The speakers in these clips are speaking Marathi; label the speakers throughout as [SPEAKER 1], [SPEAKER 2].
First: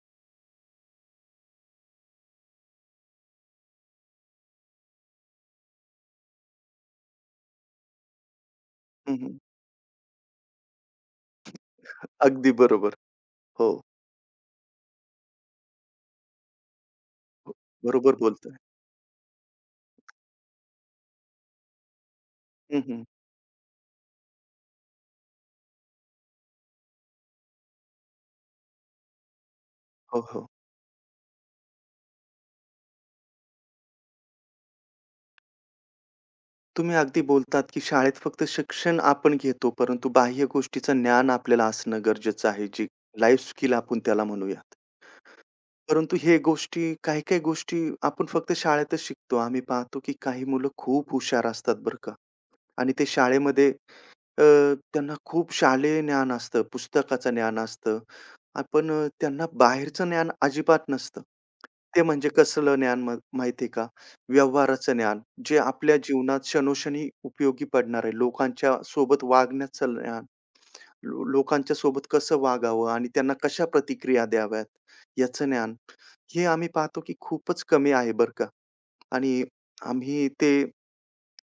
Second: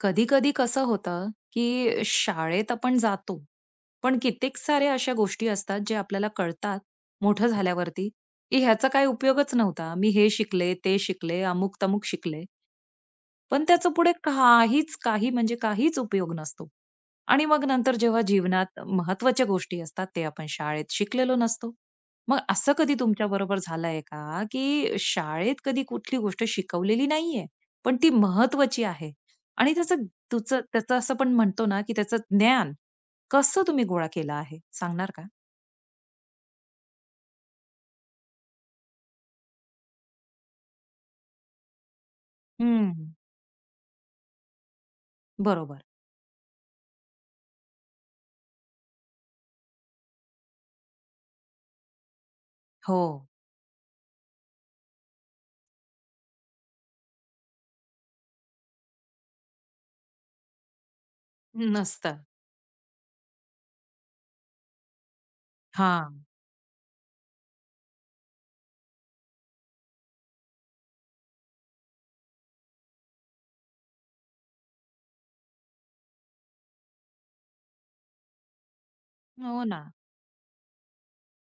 [SPEAKER 1] कधी कधी कसं होतं की शाळेत आपण जातो पण कित्येक साऱ्या अशा गोष्टी असतात जे आपल्याला कळतात मोठं झाल्यावरती की ह्याचा काही
[SPEAKER 2] हं, हं.
[SPEAKER 1] उपयोगच नव्हता मी हे शिकले ते शिकले अमुक तमुक शिकले
[SPEAKER 2] अगदी बरोबर.
[SPEAKER 1] पण
[SPEAKER 2] हो,
[SPEAKER 1] त्याचं पुढे काहीच काही म्हणजे काहीच उपयोग नसतो. आणि मग नंतर
[SPEAKER 2] बरोबर
[SPEAKER 1] जेव्हा
[SPEAKER 2] बोलताय.
[SPEAKER 1] जीवनात महत्त्वाच्या गोष्टी असतात, ते आपण शाळेत शिकलेलो नसतो. मग असं
[SPEAKER 2] हं,
[SPEAKER 1] कधी
[SPEAKER 2] हं.
[SPEAKER 1] तुमच्याबरोबर झालंय का, की शाळेत कधी कुठली गोष्ट शिकवलेली नाहीये, पण ती महत्त्वाची आहे आणि त्याचं
[SPEAKER 2] हो, हो.
[SPEAKER 1] तुचं त्याचं असं पण म्हणतो ना, की त्याचं ज्ञान कसं तुम्ही गोळा केलं आहे? सांगणार का?
[SPEAKER 2] तुम्ही अगदी बोलतात, की शाळेत फक्त शिक्षण आपण घेतो, परंतु बाह्य गोष्टीचं ज्ञान आपल्याला असणं गरजेचं आहे, जी
[SPEAKER 1] हं.
[SPEAKER 2] लाईफ स्किल आपण त्याला म्हणूयात.
[SPEAKER 1] बरोबर.
[SPEAKER 2] परंतु हे गोष्टी काही-काही गोष्टी आपण फक्त शाळेतच शिकतो. आम्ही पाहतो, की काही मुलं खूप हुशार असतात बरं का आणि
[SPEAKER 1] हो.
[SPEAKER 2] ते शाळेमध्ये त्यांना खूप शालेय ज्ञान असतं, पुस्तकाचं ज्ञान असतं. पण त्यांना बाहेरचं ज्ञान अजिबात नसतं. ते
[SPEAKER 1] नसतं.
[SPEAKER 2] म्हणजे कसलं ज्ञान माहिती आहे का? व्यवहाराचं ज्ञान, जे आपल्या
[SPEAKER 1] हां.
[SPEAKER 2] जीवनात क्षणोक्षणी उपयोगी पडणार आहे. लोकांच्या सोबत वागण्याचं ज्ञान, लोकांच्या सोबत कसं वागावं आणि त्यांना कशा प्रतिक्रिया द्याव्यात, याचं ज्ञान. हे आम्ही पाहतो की खूपच कमी आहे बरं का. आणि
[SPEAKER 1] हो ना.
[SPEAKER 2] आम्ही ते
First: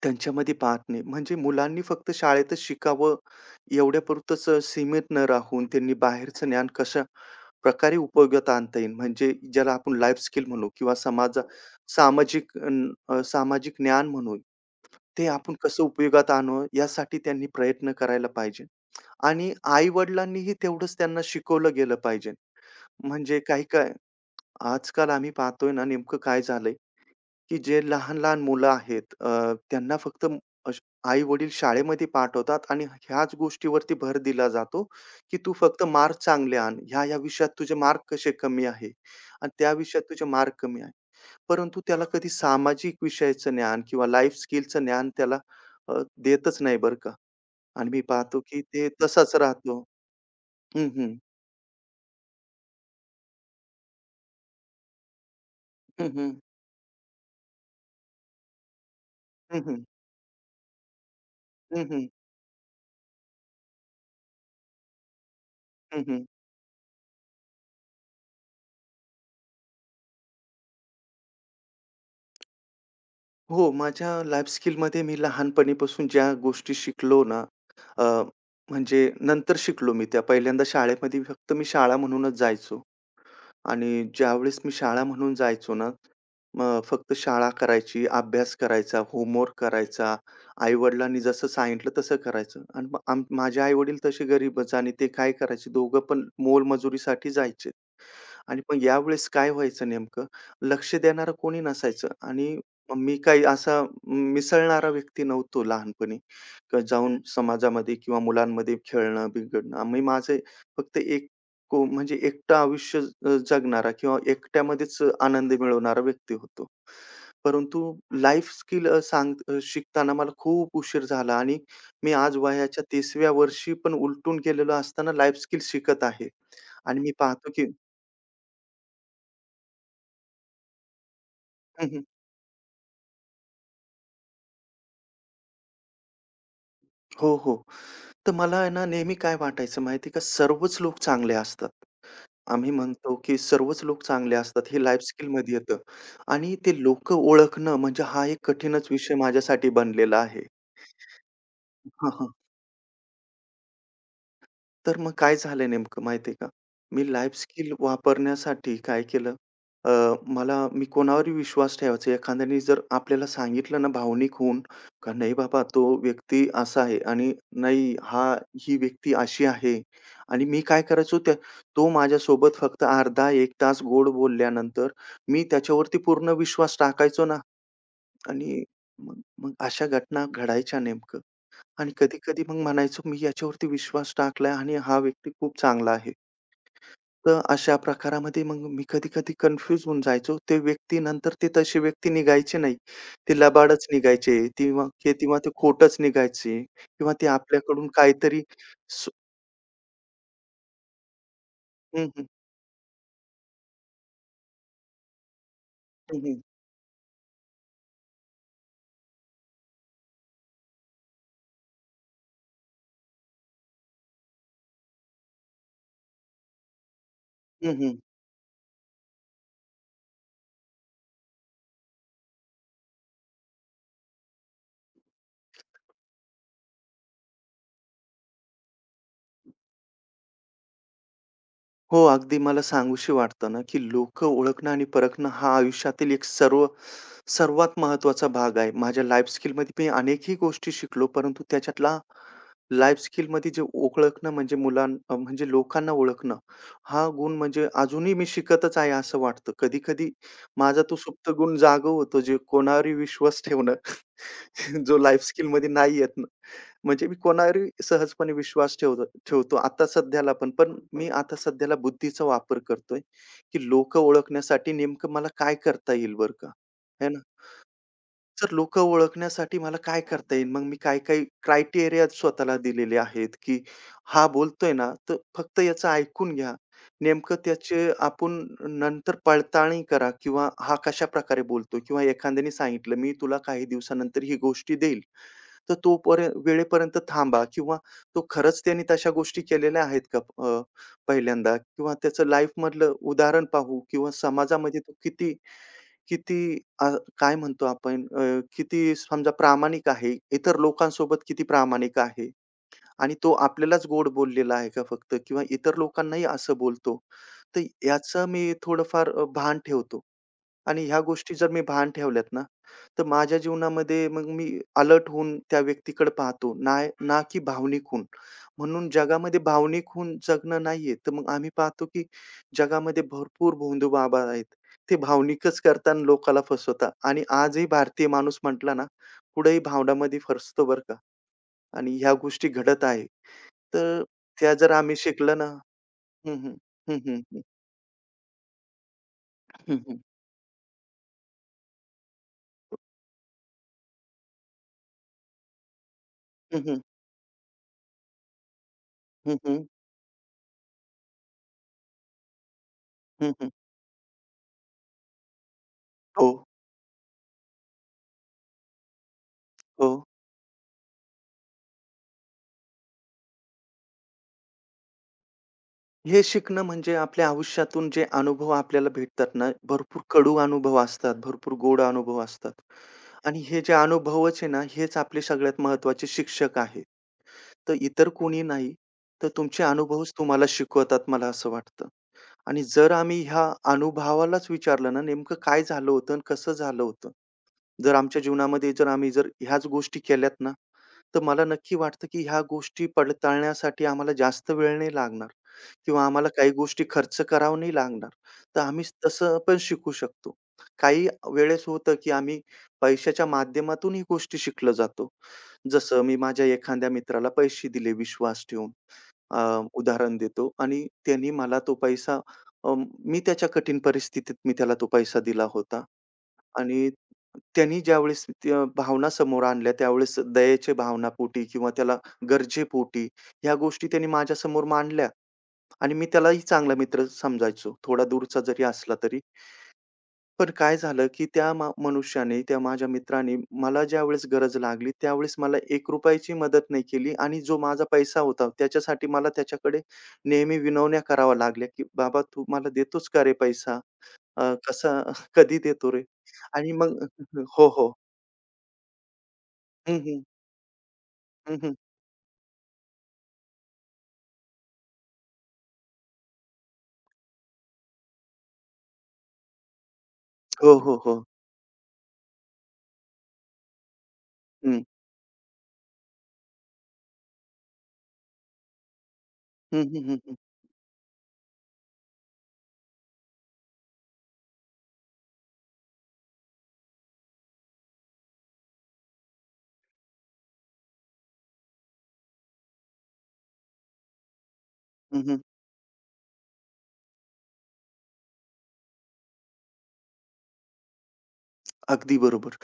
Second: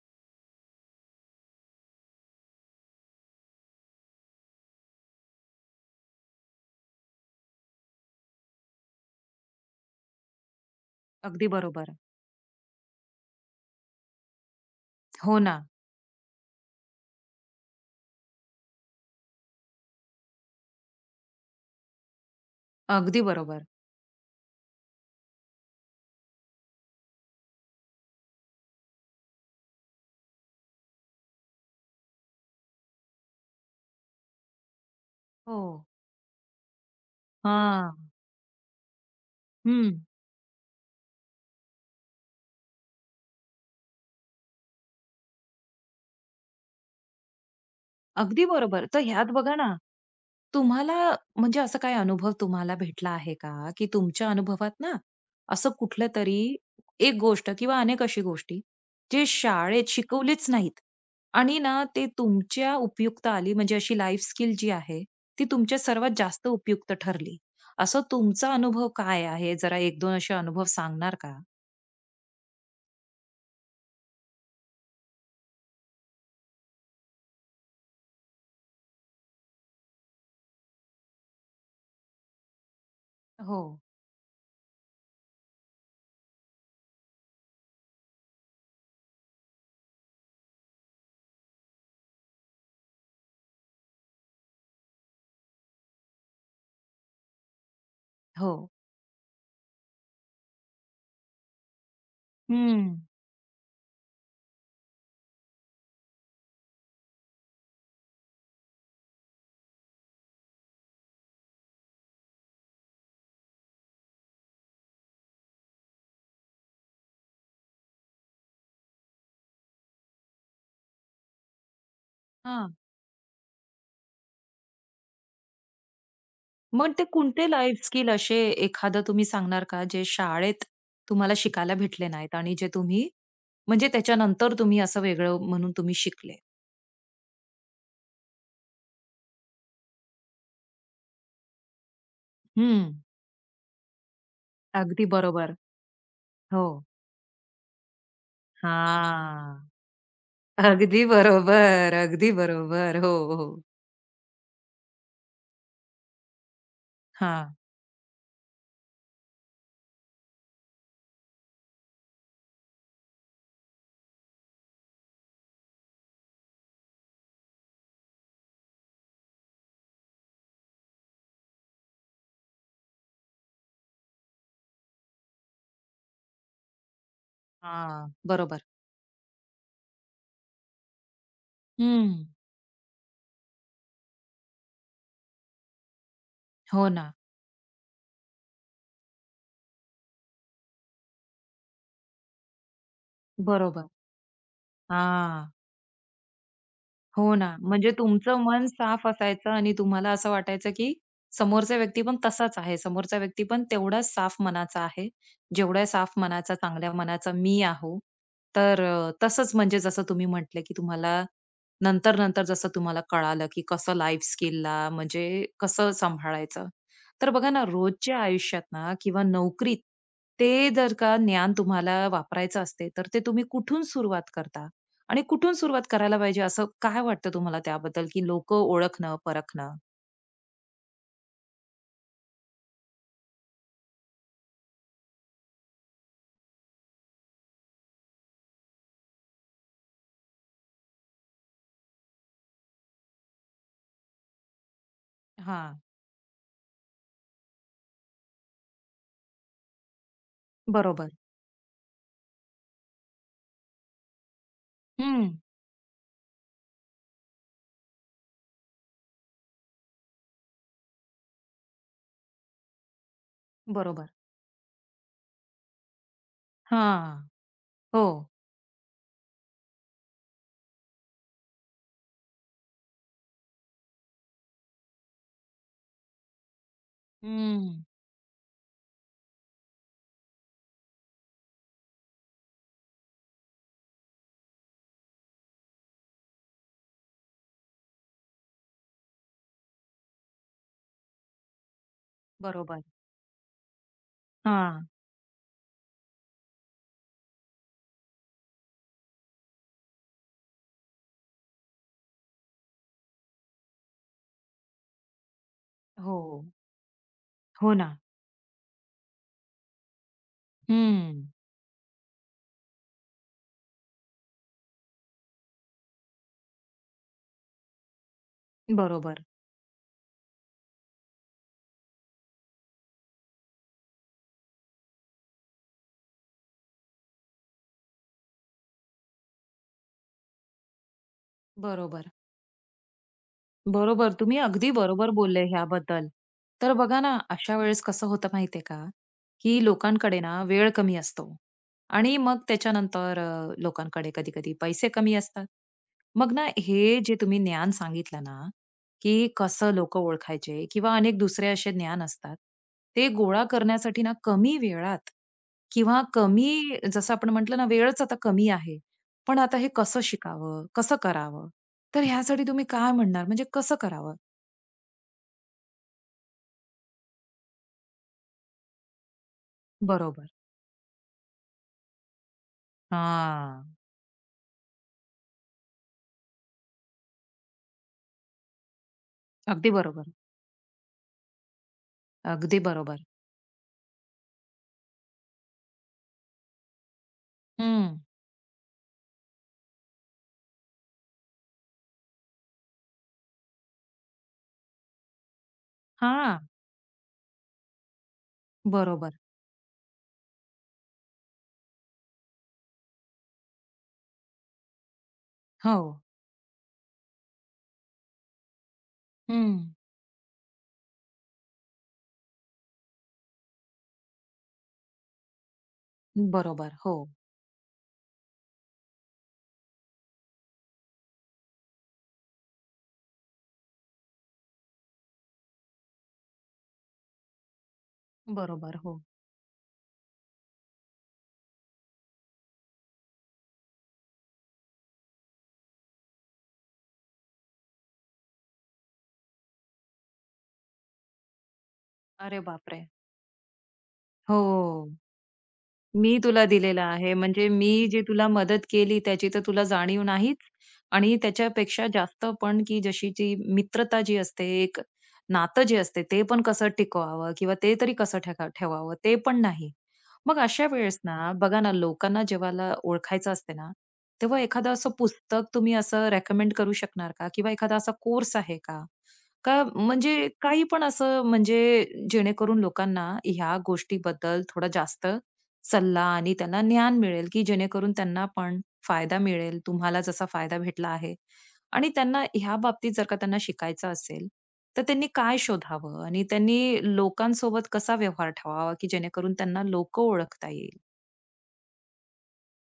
[SPEAKER 2] त्यांच्यामध्ये पाहत नाही. म्हणजे मुलांनी फक्त शाळेतच शिकावं एवढ्यापुरतंच सीमित न राहून त्यांनी बाहेरचं ज्ञान कशा प्रकारे उपयोगात आणता येईल, म्हणजे ज्याला आपण लाईफ स्किल म्हणू किंवा
[SPEAKER 1] अगदी बरोबर.
[SPEAKER 2] सामाजिक सामाजिक ज्ञान म्हणू, ते
[SPEAKER 1] हो
[SPEAKER 2] आपण
[SPEAKER 1] ना.
[SPEAKER 2] कसं उपयोगात आणू यासाठी त्यांनी प्रयत्न करायला पाहिजे. आणि आई-वडिलांनीही तेवढंच त्यांना शिकवलं गेलं पाहिजे.
[SPEAKER 1] अगदी
[SPEAKER 2] म्हणजे
[SPEAKER 1] बरोबर.
[SPEAKER 2] काही काय आजकाल आम्ही पाहतोय ना, नेमकं काय झालंय, की जे लहान-लहान मुलं आहेत त्यांना फक्त अश आई-वडील शाळेमध्ये पाठवतात आणि ह्याच गोष्टीवरती भर दिला जातो, की "तू
[SPEAKER 1] हो.
[SPEAKER 2] फक्त मार्क चांगले आण. ह्या या विषयात तुझे
[SPEAKER 1] हां.
[SPEAKER 2] मार्क कसे कमी आहे आणि त्या
[SPEAKER 1] हं.
[SPEAKER 2] विषयात तुझे मार्क कमी आहे." परंतु त्याला कधी सामाजिक विषयाचं ज्ञान किंवा लाईफ स्किलचं ज्ञान त्याला अ, देतच नाही बरं का. आणि मी पाहतो
[SPEAKER 1] अगदी
[SPEAKER 2] की
[SPEAKER 1] बरोबर.
[SPEAKER 2] ते
[SPEAKER 1] तर ह्यात
[SPEAKER 2] तसाच
[SPEAKER 1] बघा ना,
[SPEAKER 2] राहतो. हं,
[SPEAKER 1] तुम्हाला
[SPEAKER 2] हं.
[SPEAKER 1] म्हणजे असा काही अनुभव तुम्हाला भेटला आहे का, की तुमच्या अनुभवात ना, असं कुठलं
[SPEAKER 2] हं, हं.
[SPEAKER 1] तरी, एक गोष्ट किंवा अनेक अशी गोष्टी, जे
[SPEAKER 2] हं, हं.
[SPEAKER 1] शाळेत शिकवलीच नाहीत आणि ना
[SPEAKER 2] हं,
[SPEAKER 1] ते
[SPEAKER 2] हं.
[SPEAKER 1] तुमच्या उपयुक्त आली म्हणजे अशी लाईफ स्किल जी आहे, ती तुमच्या
[SPEAKER 2] हं,
[SPEAKER 1] सर्वात
[SPEAKER 2] हं.
[SPEAKER 1] जास्त उपयुक्त ठरली. असा तुमचा अनुभव काय आहे? जरा 1-2 असे अनुभव सांगणार का?
[SPEAKER 2] हो, माझ्या लाईफ स्किलमध्ये मी लहानपणीपासून ज्या गोष्टी शिकलो ना, अ, म्हणजे नंतर शिकलो मी त्या. पहिल्यांदा शाळेमध्ये फक्त मी शाळा म्हणूनच जायचो
[SPEAKER 1] हो.
[SPEAKER 2] आणि ज्यावेळेस मी शाळा म्हणून जायचो ना, मग फक्त शाळा करायची, अभ्यास करायचा, होमवर्क करायचा. आई-वडिलांनी जसं सांगितलं तसं करायचं आणि मग माझे आई-वडील तसे गरीबच आणि ते काय करायचे दोघं पण मोलमजुरीसाठी जायचे.
[SPEAKER 1] हो.
[SPEAKER 2] आणि मग यावेळेस काय व्हायचं नेमकं, लक्ष देणारं कोणी नसायचं आणि
[SPEAKER 1] हं.
[SPEAKER 2] मी काही असा मिसळणारा व्यक्ती नव्हतो लहानपणी. जाऊन समाजामध्ये किंवा मुलांमध्ये खेळणं, बिघडणं. मी माझे फक्त एक म्हणजे एकटं आयुष्य जगणारा किंवा एकट्यामध्येच आनंद मिळवणारा व्यक्ती होतो. परंतु लाईफ स्किल शिकताना मला खूप उशीर झाला आणि मी आज वयाच्या 30व्या वर्षी पण उलटून गेलेलो असताना लाईफ स्किल शिकत आहे.
[SPEAKER 1] मग
[SPEAKER 2] आणि
[SPEAKER 1] ते
[SPEAKER 2] मी
[SPEAKER 1] कोणते
[SPEAKER 2] पाहतो की
[SPEAKER 1] लाईफ स्किल असे एखादं तुम्ही सांगणार का, जे शाळेत तुम्हाला शिकायला भेटले नाहीत आणि जे तुम्ही म्हणजे त्याच्यानंतर तुम्ही असं वेगळं म्हणून तुम्ही शिकले?
[SPEAKER 2] हो, हो. तर मला आहे ना नेहमी काय वाटायचं माहिती आहे का? सर्वच लोक चांगले असतात. आम्ही
[SPEAKER 1] हं.
[SPEAKER 2] म्हणतो, की सर्वच लोक चांगले असतात. हे लाईफ
[SPEAKER 1] अगदी
[SPEAKER 2] स्किलमध्ये
[SPEAKER 1] बरोबर.
[SPEAKER 2] येतं आणि
[SPEAKER 1] हो.
[SPEAKER 2] ते लोकं ओळखणं म्हणजे हा एक कठीणच विषय
[SPEAKER 1] हां.
[SPEAKER 2] माझ्यासाठी बनलेला आहे.
[SPEAKER 1] अगदी बरोबर, अगदी बरोबर. हो, हो.
[SPEAKER 2] तर मग काय झालं नेमकं माहिती आहे का? मी लाईफ
[SPEAKER 1] हां,
[SPEAKER 2] स्किल वापरण्यासाठी काय केलं, अ, मला मी कोणावरही विश्वास ठेवायचा. एखाद्याने जर आपल्याला सांगितलं ना भावनिक होऊन, का नाही बाबा तो व्यक्ती असा आहे आणि नाही हा ही व्यक्ती अशी आहे आणि मी काय करायचो तो माझ्यासोबत फक्त अर्धा 1 तास गोड बोलल्यानंतर मी त्याच्यावरती पूर्ण विश्वास टाकायचो ना
[SPEAKER 1] हां.
[SPEAKER 2] आणि
[SPEAKER 1] बरोबर.
[SPEAKER 2] मग मग अशा घटना घडायच्या नेमकं. आणि
[SPEAKER 1] हं.
[SPEAKER 2] कधी-कधी मग म्हणायचो, "मी याच्यावरती विश्वास टाकलाय आणि हा व्यक्ती खूप चांगला आहे."
[SPEAKER 1] हो ना.
[SPEAKER 2] तर अशा प्रकारामध्ये मग मी कधी-कधी कन्फ्यूज होऊन जायचो. ते व्यक्ती नंतर ते तशी व्यक्ती निघायची नाही. ते लबाडच
[SPEAKER 1] बरोबर.
[SPEAKER 2] निघायचे. तेव्हा ते
[SPEAKER 1] हां.
[SPEAKER 2] खोटंच निघायचे किंवा ते
[SPEAKER 1] हो ना.
[SPEAKER 2] आपल्याकडून
[SPEAKER 1] म्हणजे तुमचं
[SPEAKER 2] काहीतरी
[SPEAKER 1] मन साफ
[SPEAKER 2] सु
[SPEAKER 1] असायचं आणि तुम्हाला असं वाटायचं, की समोरचा व्यक्ती
[SPEAKER 2] हं,
[SPEAKER 1] पण
[SPEAKER 2] हं.
[SPEAKER 1] तसाच आहे. समोरचा व्यक्ती पण तेवढाच साफ मनाचा आहे. जेवढ्या साफ
[SPEAKER 2] हं, हं.
[SPEAKER 1] मनाचा, चांगल्या मनाचा मी आहो. तर तसंच म्हणजे जसं तुम्ही म्हटले, की तुम्हाला नंतर-नंतर जसं तुम्हाला कळालं, की कसं लाईफ स्किलला म्हणजे कसं सांभाळायचं. तर बघा ना,
[SPEAKER 2] हं,
[SPEAKER 1] रोजच्या आयुष्यात ना किंवा नोकरीत ते जर का ज्ञान तुम्हाला वापरायचं असते, तर ते तुम्ही कुठून सुरुवात करता? आणि कुठून सुरुवात करायला पाहिजे असं काय वाटतं तुम्हाला त्याबद्दल, की लोकं ओळखणं, परखणं?
[SPEAKER 2] हो, अगदी मला सांगूशी वाटतं ना, की लोकं ओळखणं आणि परखणं हा आयुष्यातील एक सर्वात महत्त्वाचा भाग आहे. माझ्या लाईफ स्किलमध्ये मी अनेकही गोष्टी शिकलो, परंतु त्याच्यातला लाईफ स्किलमध्ये जे ओळखणं म्हणजे म्हणजे
[SPEAKER 1] हां,
[SPEAKER 2] लोकांना ओळखणं, हा गुण म्हणजे अजूनही मी शिकतच आहे असं वाटतं. कधी-कधी माझा तो
[SPEAKER 1] बरोबर.
[SPEAKER 2] सुप्त गुण जागा होतो, जे कोणावरही विश्वास ठेवणं, जो लाईफ
[SPEAKER 1] हं,
[SPEAKER 2] स्किलमध्ये नाही येत ना. म्हणजे मी कोणावरही सहजपणे विश्वास ठेवतो ठेवतो आता सध्याला पण. पण मी आता सध्याला बुद्धीचा वापर करतोय, की लोकं
[SPEAKER 1] बरोबर.
[SPEAKER 2] ओळखण्यासाठी नेमकं मला काय करता येईल बरं का? है
[SPEAKER 1] हां, हो.
[SPEAKER 2] तर लोकं ओळखण्यासाठी मला काय करता येईल? मग मी काय-काय क्रायटेरिया स्वतःला दिलेले आहेत, की हा बोलतोय ना, तर फक्त याचं ऐकून घ्या. नेमकं
[SPEAKER 1] हं,
[SPEAKER 2] त्याचे आपण नंतर पडताळणी करा किंवा हा कशाप्रकारे बोलतो किंवा एखाद्याने सांगितलं, "मी तुला काही दिवसानंतर ही गोष्टी देईल." तर तो वेळेपर्यंत थांबा किंवा तो खरंच त्याने तशा गोष्टी केलेल्या आहेत का अ, पहिल्यांदा किंवा त्याचं
[SPEAKER 1] बरोबर.
[SPEAKER 2] लाईफमधलं उदाहरण पाहू किंवा समाजामध्ये
[SPEAKER 1] हां,
[SPEAKER 2] तो किती किती अ, काय म्हणतो आपण अ, किती समजा प्रामाणिक आहे, इतर लोकांसोबत किती प्रामाणिक आहे आणि तो आपल्यालाच गोड बोललेला आहे का फक्त किंवा इतर
[SPEAKER 1] हो,
[SPEAKER 2] लोकांनाही असं बोलतो. तर
[SPEAKER 1] हो ना.
[SPEAKER 2] याचं मी थोडंफार भान ठेवतो. आणि ह्या
[SPEAKER 1] हं,
[SPEAKER 2] गोष्टी जर मी भान ठेवल्यात ना, तर माझ्या जीवनामध्ये मग मी अलर्ट होऊन त्या व्यक्तीकडे पाहतो. ना ना की भावनिक होऊन. म्हणून
[SPEAKER 1] बरोबर,
[SPEAKER 2] जगामध्ये भावनिक होऊन जगणं नाहीये. तर मग आम्ही पाहतो की जगामध्ये भरपूर भोंदू बाबा आहेत. ते भावनिकच करतात लोकाला फसवतात. आणि आजही भारतीय माणूस म्हटला ना, कुठेही भावनामध्ये फसतो बरं का. आणि
[SPEAKER 1] बरोबर.
[SPEAKER 2] ह्या गोष्टी घडत आहे. तर
[SPEAKER 1] बरोबर. तुम्ही
[SPEAKER 2] त्या
[SPEAKER 1] अगदी
[SPEAKER 2] जर आम्ही
[SPEAKER 1] बरोबर
[SPEAKER 2] शिकलो
[SPEAKER 1] बोलले
[SPEAKER 2] ना
[SPEAKER 1] ह्याबद्दल.
[SPEAKER 2] हं, हं.
[SPEAKER 1] तर बघा
[SPEAKER 2] हं,
[SPEAKER 1] ना,
[SPEAKER 2] हं, हं.
[SPEAKER 1] अशा वेळेस कसं होतं माहिती आहे का, की
[SPEAKER 2] हं, हं.
[SPEAKER 1] लोकांकडे ना वेळ कमी असतो आणि मग त्याच्यानंतर लोकांकडे कधी-कधी पैसे कमी असतात. मग ना,
[SPEAKER 2] हं, हं.
[SPEAKER 1] हे जे तुम्ही ज्ञान सांगितलं ना, की
[SPEAKER 2] हं, हं.
[SPEAKER 1] कसं लोकं ओळखायचे किंवा अनेक दुसरे असे ज्ञान असतात. ते
[SPEAKER 2] हं,
[SPEAKER 1] गोळा
[SPEAKER 2] हं.
[SPEAKER 1] करण्यासाठी ना, कमी वेळात किंवा
[SPEAKER 2] हो,
[SPEAKER 1] कमी जसं आपण म्हटलं ना, वेळच आता कमी आहे. पण आता हे
[SPEAKER 2] हो.
[SPEAKER 1] कसं शिकावं? कसं करावं? तर ह्यासाठी तुम्ही काय म्हणणार? म्हणजे कसं करावं?
[SPEAKER 2] हे शिकणं म्हणजे आपल्या आयुष्यातून जे अनुभव आपल्याला भेटतात ना, भरपूर
[SPEAKER 1] बरोबर.
[SPEAKER 2] कडू अनुभव असतात, भरपूर गोड अनुभव असतात. आणि हे जे
[SPEAKER 1] हां.
[SPEAKER 2] अनुभवच आहे ना, हेच आपले सगळ्यात महत्वाचे शिक्षक आहे. तर इतर कोणी नाही, तर तुमचे
[SPEAKER 1] अगदी बरोबर.
[SPEAKER 2] अनुभवच तुम्हाला शिकवतात मला असं वाटतं.
[SPEAKER 1] अगदी
[SPEAKER 2] आणि जर
[SPEAKER 1] बरोबर.
[SPEAKER 2] आम्ही ह्या अनुभवालाच विचारलं ना, नेमकं काय झालं होतं आणि कसं झालं होतं? जर
[SPEAKER 1] हं.
[SPEAKER 2] आमच्या जीवनामध्ये जर आम्ही जर ह्याच गोष्टी केल्यात ना, तर मला नक्की वाटतं, की ह्या गोष्टी पडताळण्यासाठी आम्हाला जास्त वेळ नाही लागणार किंवा आम्हाला
[SPEAKER 1] हां.
[SPEAKER 2] काही गोष्टी खर्च करावं नाही लागणार. तर आम्ही
[SPEAKER 1] बरोबर.
[SPEAKER 2] तसं पण शिकू शकतो. काही वेळेस होतं, की आम्ही पैशाच्या माध्यमातून ही गोष्टी शिकलं जातो.
[SPEAKER 1] हो.
[SPEAKER 2] जसं मी माझ्या एखाद्या मित्राला पैसे दिले विश्वास ठेवून. अ,
[SPEAKER 1] हं.
[SPEAKER 2] उदाहरण देतो आणि त्यांनी मला तो पैसा अ, मी त्याच्या कठीण परिस्थितीत मी त्याला तो पैसा दिला होता
[SPEAKER 1] बरोबर.
[SPEAKER 2] आणि
[SPEAKER 1] हो.
[SPEAKER 2] त्यांनी ज्यावेळेस त्या भावना समोर आणल्या, त्यावेळेस दयेच्या भावनापोटी किंवा त्याला गरजेपोटी ह्या गोष्टी त्यांनी माझ्यासमोर मांडल्या आणि मी त्यालाही चांगला मित्र समजायचो. थोडा दूरचा जरी
[SPEAKER 1] बरोबर.
[SPEAKER 2] असला
[SPEAKER 1] हो.
[SPEAKER 2] तरी. पण काय झालं, की त्या मनुष्याने, त्या माझ्या मित्राने मला ज्यावेळेस गरज लागली, त्यावेळेस मला ₹1 ची मदत नाही केली आणि जो माझा पैसा होता, त्याच्यासाठी मला त्याच्याकडे नेहमी विनवण्या कराव्या लागल्या, की "बाबा
[SPEAKER 1] अरे
[SPEAKER 2] तू मला
[SPEAKER 1] बापरे!
[SPEAKER 2] देतोच का रे पैसा?
[SPEAKER 1] हो.
[SPEAKER 2] कसा कधी देतो रे?"
[SPEAKER 1] मी तुला
[SPEAKER 2] आणि
[SPEAKER 1] दिलेला
[SPEAKER 2] मग
[SPEAKER 1] आहे. म्हणजे
[SPEAKER 2] हो,
[SPEAKER 1] मी
[SPEAKER 2] हो.
[SPEAKER 1] जी तुला मदत केली त्याची तर तुला
[SPEAKER 2] हं,
[SPEAKER 1] जाणीव
[SPEAKER 2] हं.
[SPEAKER 1] नाहीच आणि
[SPEAKER 2] हं, हं.
[SPEAKER 1] त्याच्यापेक्षा जास्त पण की जशी जी मित्रता जी असते, एक नातं जे असते ते पण कसं टिकवावं किंवा ते तरी कसं ठेका ठेवावं ते पण नाही. मग अशा
[SPEAKER 2] हो, हो,
[SPEAKER 1] वेळेस
[SPEAKER 2] हो.
[SPEAKER 1] ना बघा ना लोकांना जेव्हाला ओळखायचं असते ना, तेव्हा एखादं
[SPEAKER 2] हं.
[SPEAKER 1] असं पुस्तक तुम्ही असं रेकमेंड करू शकणार का? किंवा एखादा असा कोर्स आहे का? का
[SPEAKER 2] हं, हं, हं,
[SPEAKER 1] म्हणजे
[SPEAKER 2] हं.
[SPEAKER 1] काही पण असं म्हणजे जेणेकरून लोकांना ह्या गोष्टीबद्दल थोडा जास्त सल्ला आणि त्यांना ज्ञान मिळेल, की जेणेकरून त्यांना पण फायदा मिळेल. तुम्हाला जसा फायदा भेटला आहे आणि त्यांना ह्या बाबतीत जर का त्यांना शिकायचं असेल, तर त्यांनी
[SPEAKER 2] हं,
[SPEAKER 1] काय
[SPEAKER 2] हं.
[SPEAKER 1] शोधावं आणि त्यांनी लोकांसोबत कसा व्यवहार ठेवावा, की जेणेकरून त्यांना लोकं ओळखता येईल?
[SPEAKER 2] अगदी बरोबर.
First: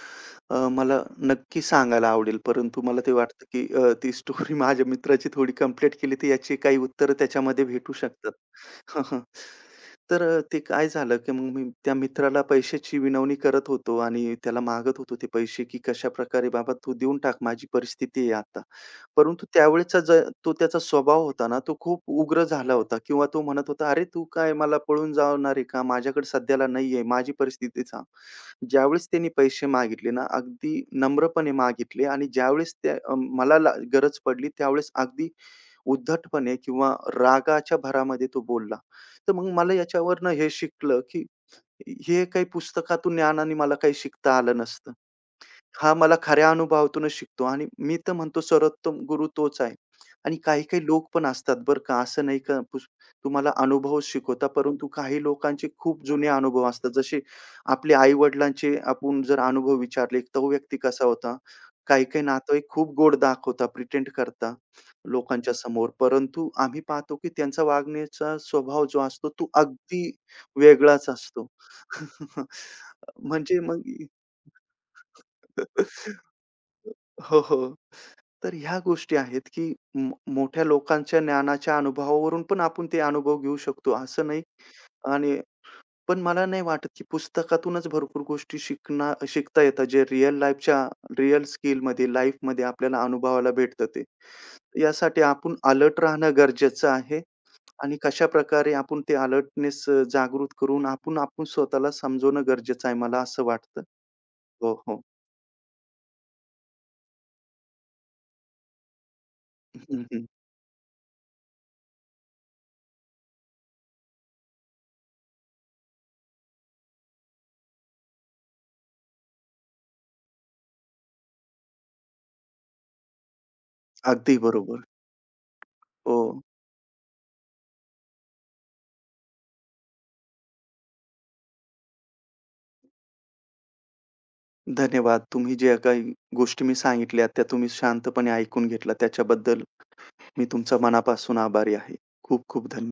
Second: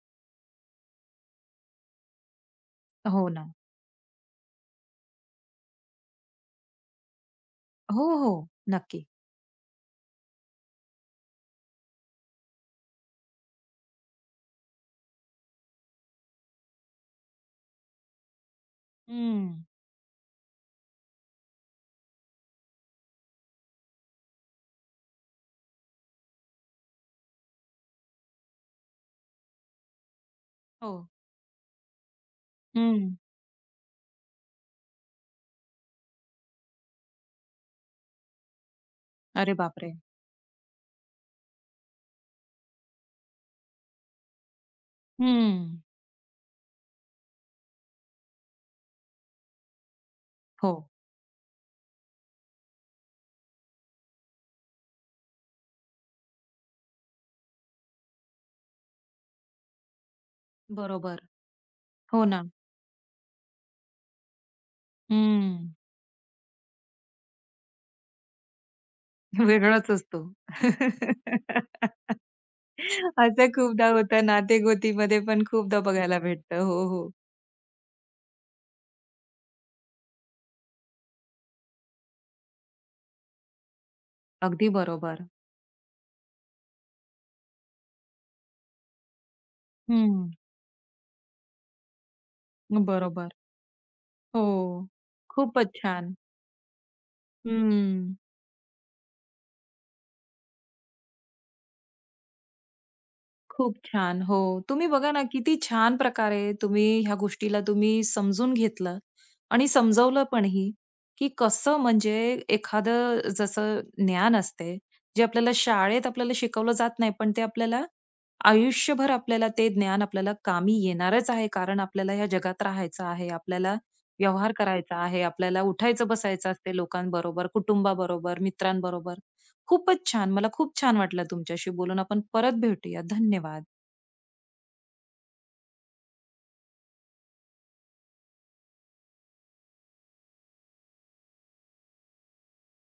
[SPEAKER 2] मला नक्की सांगायला आवडेल, परंतु मला ते
[SPEAKER 1] हो
[SPEAKER 2] वाटतं,
[SPEAKER 1] ना.
[SPEAKER 2] की ती स्टोरी माझ्या मित्राची थोडी कंप्लीट केली, तर याची काही उत्तरं त्याच्यामध्ये भेटू
[SPEAKER 1] हो, हो.
[SPEAKER 2] शकतात.
[SPEAKER 1] नक्की.
[SPEAKER 2] तर ते काय झालं, की मग मी त्या मित्राला पैशाची विनवणी करत होतो आणि त्याला मागत होतो ते पैसे, की "कशाप्रकारे बाबा तू देऊन टाक, माझी परिस्थिती आहे आता." परंतु
[SPEAKER 1] हं.
[SPEAKER 2] त्यावेळेचा तो त्याचा स्वभाव होता ना, तो खूप उग्र झाला होता किंवा तो म्हणत होता, "अरे तू काय मला पळून जाणार आहे का? माझ्याकडे सध्याला नाही माझी परिस्थिती सांग." ज्यावेळेस त्यांनी पैसे मागितले ना, अगदी
[SPEAKER 1] हो.
[SPEAKER 2] नम्रपणे मागितले आणि ज्यावेळेस त्या
[SPEAKER 1] हं.
[SPEAKER 2] मला गरज पडली त्यावेळेस अगदी उद्धटपणे किंवा रागाच्या भरामध्ये तो बोलला. तर मग
[SPEAKER 1] अरे
[SPEAKER 2] मला
[SPEAKER 1] बापरे!
[SPEAKER 2] याच्यावरनं हे शिकलं, की हे काही पुस्तकातून ज्ञानाने मला काही शिकता आलं नसतं.
[SPEAKER 1] हं.
[SPEAKER 2] हां, मला खऱ्या अनुभवातूनच शिकतो आणि मी तर म्हणतो सर्वोत्तम गुरु तोच आहे. आणि
[SPEAKER 1] हो.
[SPEAKER 2] काही-काही लोक पण असतात बरं का, असं नाही का तुम्हाला अनुभवच शिकवतात, परंतु काही लोकांचे खूप जुने अनुभव असतात. जसे आपले आई-वडिलांचे आपण जर अनुभव विचारले, तो व्यक्ती कसा
[SPEAKER 1] बरोबर.
[SPEAKER 2] होता? काही-काही
[SPEAKER 1] हो ना.
[SPEAKER 2] नातेवाईक खूप गोड दाखवतात, प्रिटेंड करता लोकांच्या
[SPEAKER 1] हम्म.
[SPEAKER 2] समोर. परंतु आम्ही पाहतो की त्यांचा वागण्याचा स्वभाव जो असतो, तो
[SPEAKER 1] वेगळाच
[SPEAKER 2] अगदी
[SPEAKER 1] असतो.
[SPEAKER 2] वेगळाच असतो.
[SPEAKER 1] असं
[SPEAKER 2] म्हणजे मग
[SPEAKER 1] खूपदा होतं नातेगोतीमध्ये पण खूपदा बघायला भेटतं. हो, हो.
[SPEAKER 2] हो, हो. तर ह्या गोष्टी आहेत, की मोठ्या लोकांच्या ज्ञानाच्या अनुभवावरून पण आपण ते अनुभव घेऊ शकतो, असं नाही
[SPEAKER 1] अगदी बरोबर.
[SPEAKER 2] आणि पण मला नाही वाटत, की पुस्तकातूनच भरपूर गोष्टी शिकता येतात, जे
[SPEAKER 1] हं.
[SPEAKER 2] रिअल लाईफच्या रिअल स्किलमध्ये, लाईफमध्ये आपल्याला
[SPEAKER 1] बरोबर.
[SPEAKER 2] अनुभवायला भेटतं ते.
[SPEAKER 1] हो.
[SPEAKER 2] यासाठी आपण
[SPEAKER 1] खूपच
[SPEAKER 2] अलर्ट
[SPEAKER 1] छान.
[SPEAKER 2] राहणं गरजेचं आहे आणि
[SPEAKER 1] हं.
[SPEAKER 2] कशाप्रकारे आपण ते अलर्टनेस जागृत करून आपण आपण स्वतःला समजवणं गरजेचं आहे, मला असं
[SPEAKER 1] खूप
[SPEAKER 2] वाटतं.
[SPEAKER 1] छान. हो.
[SPEAKER 2] हो,
[SPEAKER 1] तुम्ही
[SPEAKER 2] हो.
[SPEAKER 1] बघा ना, किती छान प्रकारे तुम्ही ह्या गोष्टीला तुम्ही समजून घेतलं आणि
[SPEAKER 2] हं,
[SPEAKER 1] समजवलं
[SPEAKER 2] हं.
[SPEAKER 1] पणही, की कसं म्हणजे एखादं जसं ज्ञान असते, जे आपल्याला शाळेत आपल्याला शिकवलं जात नाही, पण ते आपल्याला आयुष्यभर आपल्याला ते ज्ञान आपल्याला कामी येणारच आहे. कारण आपल्याला ह्या जगात राहायचं आहे, आपल्याला
[SPEAKER 2] अगदी
[SPEAKER 1] व्यवहार
[SPEAKER 2] बरोबर.
[SPEAKER 1] करायचा आहे, आपल्याला उठायचं
[SPEAKER 2] हो.
[SPEAKER 1] बसायचं असते लोकांबरोबर, कुटुंबाबरोबर, मित्रांबरोबर. खूपच छान. मला खूप छान वाटलं तुमच्याशी बोलून. आपण परत भेटूया. धन्यवाद.
[SPEAKER 2] धन्यवाद. तुम्ही ज्या काही गोष्टी मी सांगितल्या त्या तुम्ही शांतपणे ऐकून घेतल्या त्याच्याबद्दल मी तुमचा मनापासून आभारी आहे. खूप खूप धन्यवाद.